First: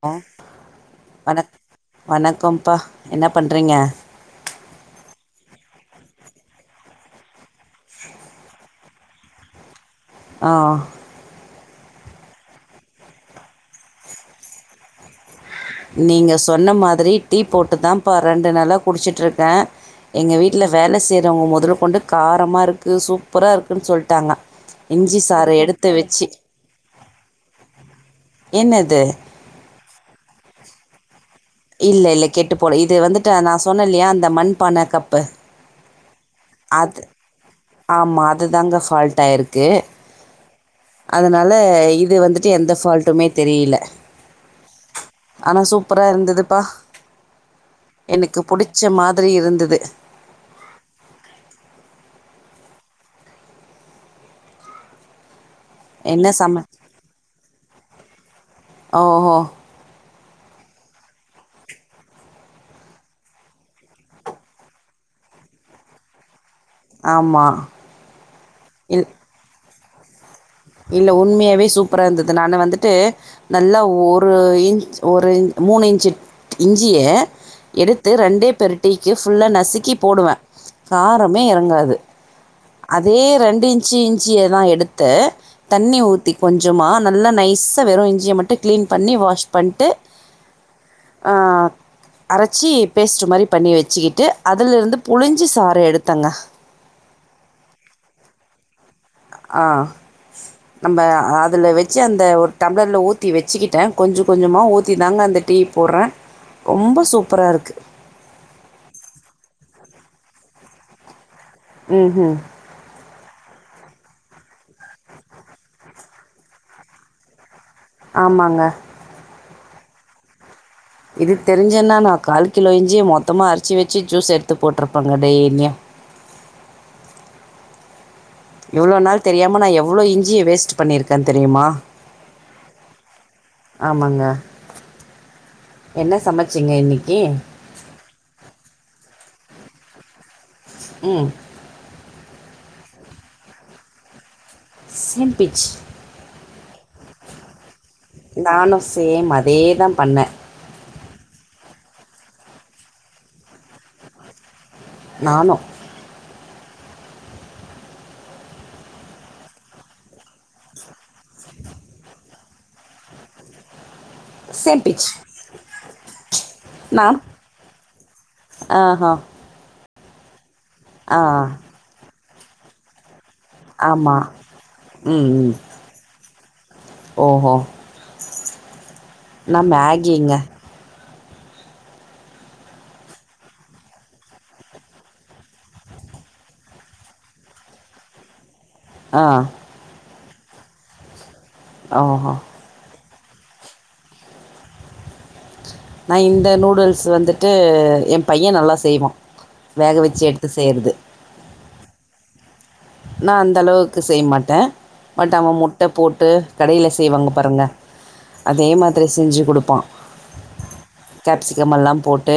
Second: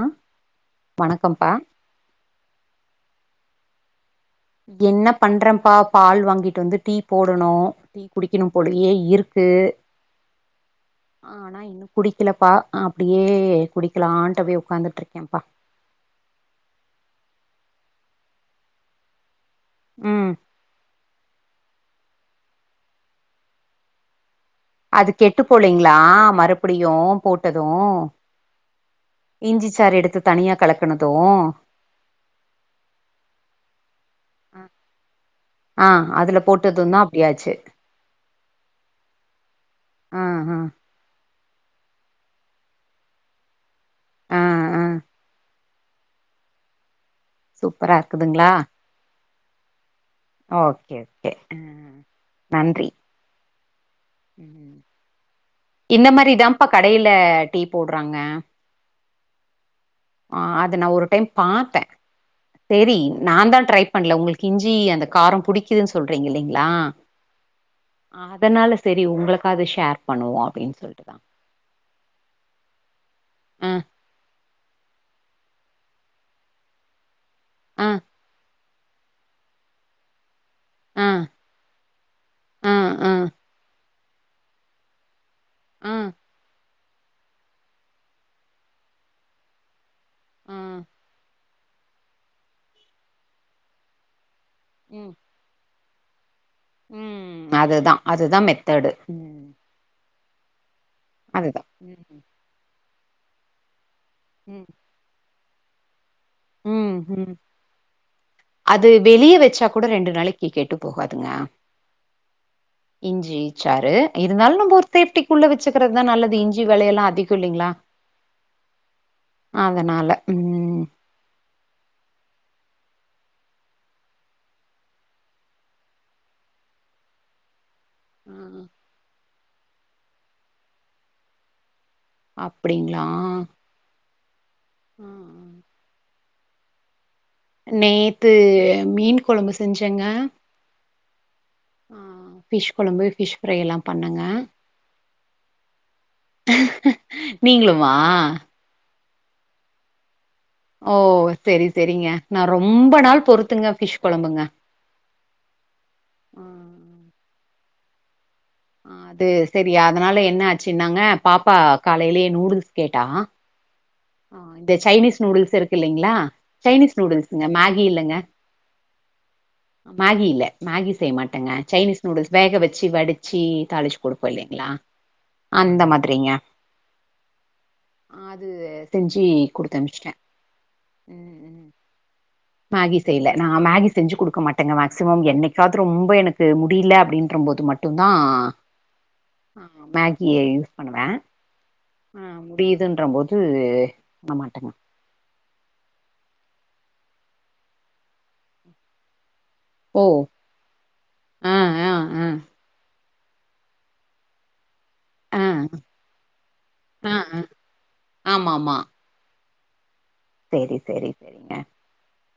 ஆ hello வணக்கம்ப்பா வணக் வணக்கம்பா என்ன பண்றிங்க என்ன பண்றப்பா பால் வாங்கிட்டு வந்து டீ போடணு டீ குடிக்கணும் போலயே இருக்கு ஆ ஆனா இன்னு குடிக்கலப்பா அப்டியே குடிக்கலான்ட்டு அப்டியே ஒட்காந்துட்டிருக்கே பா நீங்க சொன்ன மாதிரி டீ போட்டு தாம்பா ரெண்டு நாளா குடிச்சிட்டு இருக்க ம் எங்க வீட் ட்ல வேல செய்றவங்க மொதல்ல கொண்டு காரமா இருக்கு சூப்பரா இருக்குன்னு சொல்டாங்க அது கெட்டு போலிங்ளா மறுபடியு போட்டது என்னது இஞ்சிச்சாறு எடுத்து தனியா கலக்கனதோ இல்ல இல்ல கெட்டு போல இது வந்துட்டு நா சொன்னேல்லையா அந்த மண்பான கப்பு ஆ அதுல போட்டது தா அது அப்டியாச்சி ஆமா அதுதாங்க ஃபால்ட் ஆயிருக்கு ஆ ஆ அதனால இது வந்துட்டு எந்த ஃபால்ட்டுமே தெரியல ஆ ஆ ஆனா சூப்பரா இருந்ததுப்பா சூப்பரா எனக்கு இருக்குதுங்களா புடிச்ச மாதிரி இருந்தது ஓகே ஓகே ஹ நன்றி இந்த என்ன சம மாரிதாப்ப கடையில டீ போட்றாங்க ஓஹோ ஆ அத நா ஒரு டைம் பாத்தே சரி நா தா ட்ரை பண்ணல உங்களுக்கு இஞ்சி அந்த காரம் புடி க்கிது சொல்றீங்க இல்லைங்ளா ஆமா அதனால சரி இல் உங்களுக்காவது ஷேர் பண்ணுவோ அப்டின்னு இல்ல சொல்ட்டுதா உண்மையாவே சூப்பரா இருந்தது நானு வந்துட்டு ஆ நல்லா ஒர் ரு ஒரு இன் ஒரு மூணு இன்ச்சு இஞ்சிய ஆ எடுத்து ரெண்டே பேறுடீக்கு ஃபுல்லா நசுக்கி போடுவே ஆ காரமே எறங்காது ஆ ஆ அதே ரெண்டு இன்ச்சு இஞ்ச்சியெதா எடுத்து ஆ தண்ணி ஊத்தி கொஞ் சமா நல்லா நைஸா வெறு இஞ்சியை மட்டும் கிளீன் பண்ணி வாஷ் பண்ட்டு ம் அ அரைச்சி பேஸ்ட் மாரி பண்ணி வெச்சுக்கிட்டு அதிலிருந்து ம் புழிஞ் சி சார எடுத்தங்க ம் அதுதா அதுதா மெத்தேடு ஆ நம்ப அதுதா அதுல வெச்சு ம் அந்த ஒரு டம்ளரல ஊத்தி வெச்சுக்கிட்டே கொஞ்ச கொஞ்சமா ம் ஊத்தி தாங்க அந்த டீ போற்றே ம் ரொம்ப ம் சூப்பரா இருக்கு அது வெளியே வச்சா கூட ரெண்டு நாளைக்கு கெட்டு போகாதுங்க ம் ஹும் இஞ்சி சாரு இருந்தாலு நம்ம ஒரு சேப்டிக்குள்ள வெச்சுக்கிறதா நல்லது இஞ்சி விலையெல்லா அதிகோ இல்லிங்ளா ஆமாங்க அதனால ம் இது தெரிஞ்சன்னா நா கால் கிலோ இஞ்சியி மொத்தமா அரைச்சு வெச்சு ஜூஸ் எடுத்து போட்டுருபங்க டெய்லியு ம் இவ்ளோ நாள் தெரியாமல் நா எவ்ளோ இஞ்சிய வேஸ்ட் பண்ணிருக்கே தெரியுமா அப்டிங்ளா ஆமாங்க ஹ ஹ என்ன சமைச்சிங்க இன்னைக்கி நேத்து மீன் கொழம்பு செஞ்சேங்க ம் ஆ பிஷ் கொழம்பு பிஷ் ஃப்ரை எல்லா பண்ணங்க சேம்ப்பிஞ்ச் நீங்ளுமா நானு சேம் அதே தா பண்ணே ஓ செரி செரிங்க நா ரொம்ப நாள் பொறுத்துங்க ஃபிஷ் கொழம்புங்க நானு ஆ. ஆ. து சரியா அதனால என்ன ஆச்சுன்னாங்க பாப்பா காலையிலயே நூடுல்ஸ் கேட்டா ஆ இந்த சேம்பிச் சைனீஸ் நூடுல்ஸ் இருக்கு இல்லிங்ளா சைனீஸ் நான் நூடுல்ஸ்ங்க மேகி இல்லங்க ஆஹா மேகி இல்ல மேகி செய்ய ஆ மாட்டேங்க சைனீஸ் நூடுல்ஸ் வேக வச்சு வடிச்சி தாளுச்சு ஆமா குடுப்போ இல்லைங்களா ம் ம் அந்த மாதிரிங்க ஓஹோ ஆது செஞ்சு நா குடுத்அனுப்ச்ட்டே மேகிங்க ம் ம் மேகி செய்ல நா மேகி செஞ்சு குடுக்க மாட்டேங்க மேக்சிமம் என்னைக்காவது ரொம்ப எனக்கு முடில அப்டின்ற போது மட் டுந்தா ஆ மேகிய யூஸ் பண்ணுவே அ ஓஹோ முடியுதுன்ற போது நா மாட்டேங்க நா இந்த நூடுல்ஸ் வந்துட்டு எம் பைய நல்லா செய்வா வேக ஓ வச்சு எடுத் த்து செய்றது ஆ ஆ ஆ நா அந்த அளவுக்கு செய்ய மாட்டே பட் ஆ அவ முட்ட போட்டு கடைல ஆ செய்வாங்க பாருங்க ஆமா அதே ஆமா மாதிரி செஞ்சு குடுப்பா சேரி சேரி சேரிங்க கேப்சிகம் எல்லாம் போட்டு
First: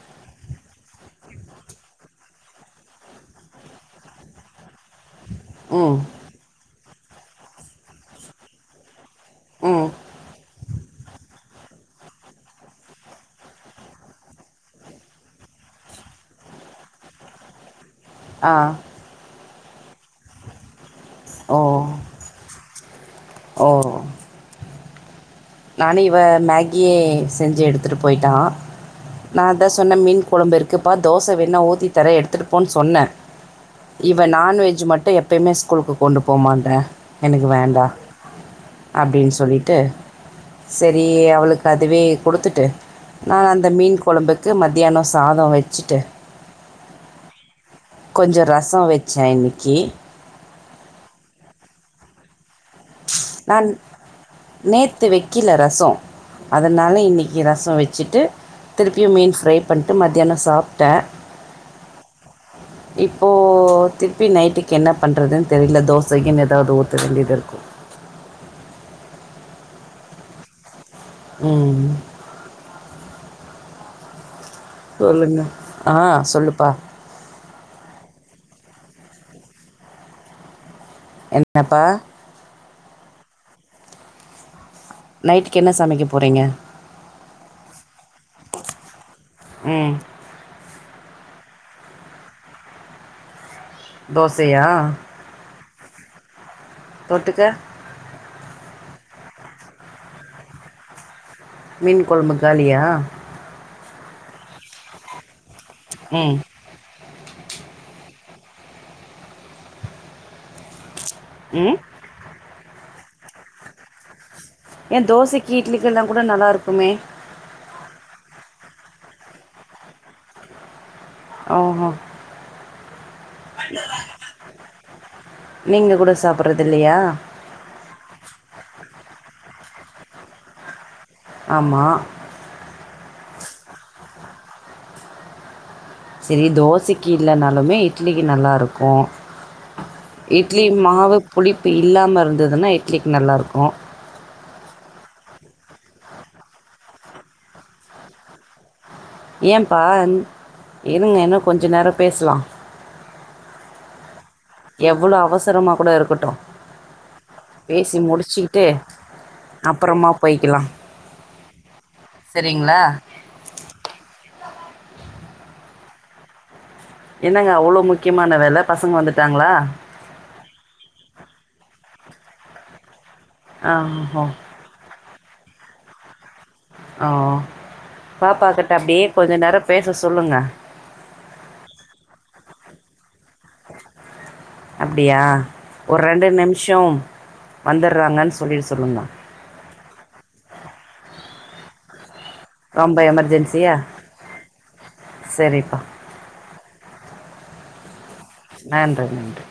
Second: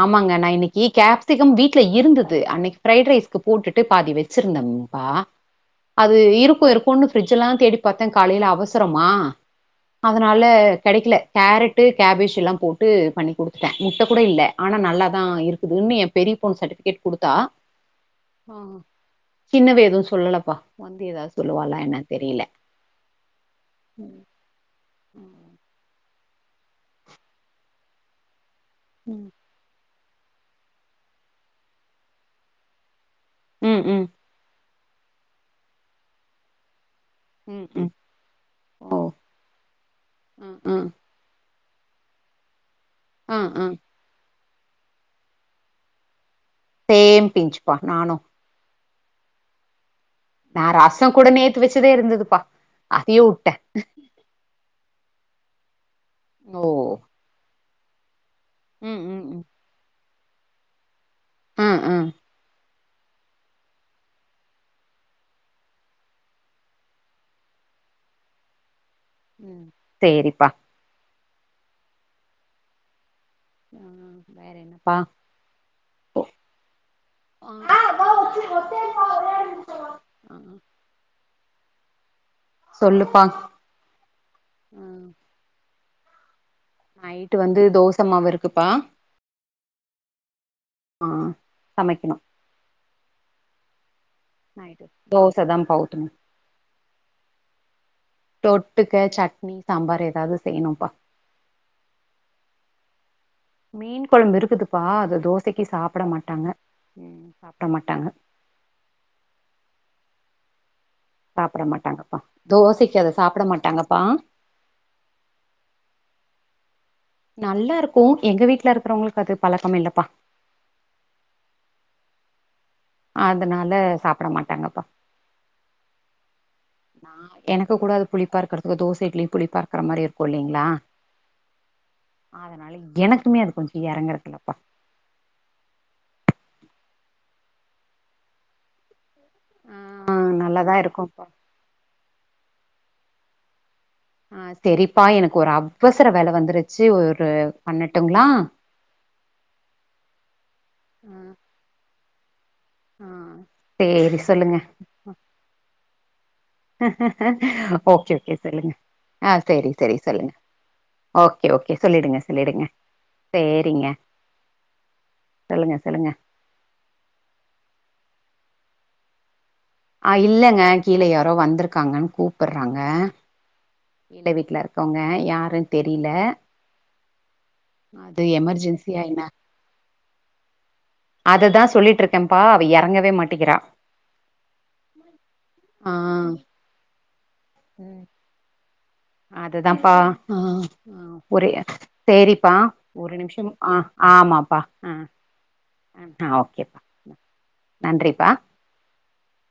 ஆமாங்க நா இன்னைக்கு கேப்சிகம் வீட்ல இருந்தது அன்னைக்கு ஃப்ரைட் ரைஸ்க்கு போட்டுட்டு பாதி வச்சிருந்தே பா ம் அது இருக்கு இருக்குனு ஃபிரிட்ஜ்லா தேடி பாத்தே காலைல அவசரமா ம் அதனால கெடைக்கல கேரட் ட்டு கேபேஜ் எல்லா போட்டு பண்ணி குடுத்ட்டே முட்ட கூட இல்ல ஆனா நல்லா தா இருக்குதுன் ஏ பெரிய பொண்ணு சர்டிஃபிகேட் குடுத்தா ஆ சின்னவ எது சொல்லலப்பா வந்து ஏதா ஓ சொல்லுவாலா என்னன் தெரில நானு இவ மேகியே செஞ்சு எடுத்துட்டு போய்ட்டா ம் நா அதா சொன்ன மீன் கொழம்பு இருக்குப்பா தோச வேண்ணா ஊத்தி தரே எடுத்துட்போன் சொன்னே ம். ம். இவ நான்வெஜ் மட்டு எப்பயுமே ஸ்கூலுக்கு கொண்டு போமாட்றே எனக்கு ம். வேண்டா ம். ஓ! அப்டின்னு சொல்லிட்டு ம். ம். சரி அவ்ளுக்கு அதுவே குடுத்துட்டு நா ஆ. ஆ. அந்த மீன் கொழம்புக்கு மத்தியானோ சாத வச்சுட்டு சேம் பிஞ்ச்ப்பா நா கொஞ்சோ ரச வச்சே இன்னைக்கு நா ரசோ கூட நேத்து வச்சுதே இருந்ததுப்பா. அதையே வுட்டே. நேத்து வெக்கில ரசோ ஓ! அதனால இன்னைக்கு ரசோ வச்சுட்டு ம். திருப்பியு ம். மீன் ம். ஃப்ரை பண்ணிட்டு, மத்தியானோ சாப்ட்டே ம் ம் இப்போ திருப்பி நைட்டுக்கு என்ன பண்றதுன் தெரில. தோசகீன் ஏதாவ்து ஊத்த வேண்டிது இருக்கு ம் சேரிப்பா ம் ம் வேற என்ன சொல்லுங்க. ஆ ஆஹ் [inaudible] சொல்லுப்பா ஆ. நைட்டுக் என்ன சமைக்க போறீங்க நைட்டு வந்து தோசைமாவு இருக்குப்பா ம் ஆ சமைக்கணு தோசையா தோசதாம்பா ஊத்தணு தொட்டுக்க தொட்டுக்க சட்னி சாம்பார் ஏதாவது செய்யணும்ப்பா மீன் குழம்பு காலியா மீன் குழம்பு இருக்குதுப்பா அத தோசைக்கு சாப்ட ம் மாட்டாங்க சாப்ட மாட்டாங்க ம் தோசைக்கு அத சாப்ட மாட்டாங்கப்பா ஏ தோசைக்கு இட்லிக்கெல்லா கூட நல்லாருக்குமே நல்லாருக்கு எங்க வீட்ல இருக்கறவங்களுக்கு அது பழக்கம் இல்லப்பா ஆ ஹா அதனால சாப்ட மாட்டாங்கப்பா நீங்கள் கூட சாப்பிட்றது இல்லையா எனக்கு கூட அது புளிப்பா இருக்கறதுக்கு தோச இட்லி புளிப்பா இருக்கற மாரி இருக்கு இல்லீங்ளா ஆமா அதனால எனக்குமே அது கொஞ்சோ எறங்கரதில்லபா சரி தோசைக்கு இல்லனாலுமே இட்லிக்கு நல்லாருக்கு ஆ இட்லி நல்லாதா மாவு இருக்கும்ப்பா புளிப்பு இல்லாம இருந்ததுன்னா இட்லிக்கு நல்லாருக்கு ஆ சரிப்பா எனக்கு ஒரு அவசர வேல வந்துருச்சு ஒரு பண்ணட்டுங்களா ஏம்ப்பா இருங்க இன்னு கொஞ்ச நேரோ பேஸ்லா ஆ சேரி சொல்லுங்க எவ்ளோ அவசரமா கூட இருக்கட்டு ஓகே ஓகே சொல்லுங்க ஆ சேரி சேரி அப்புறமா சொல்லுங்க போய்க்கலாம் ஓகே ஓகே சொல்லிடுங்க சொல்லிடுங்க சரிங்களா சேரிங்க சொல்லுங்க சொல்லுங்க என்னங்க அவ்ளோ முக்கியமான வேல பசங்க வந்துட்டாங்களா ஆ இல்லங்க கீழ யாரோ வந்துருக்காங்கன்னு கூப்பட்றாங்க ஆ ஓ கீழ வீட்ல இருக்கவங்க யாருன்னு தெரில ஆ அது பாப்பா கிட்ட எமர்ஜென்சியா அப்டியே கொஞ்ச நேரோ பேச சொல்லுங்க அதுதா சொல்லிட்ருக்கம்ப்பா அவ எறங்கவே மாட்டிகிறா அப்டியா ஆ ஒரு ரெண்டு நிமிஷோ வந்தற்றாங்கன்னு சொல்லிட சொல்லுங்க அதுதாம் பா ஒரே சேரிப்பா ரொம்ப ஒரு நிமிஷம் எமர்ஜென்சியா ஆ ஆமாப்பா ஆ சரிப்பா அ அ ஓகேப்பா நன்றிப்பா நன்றி நன்றி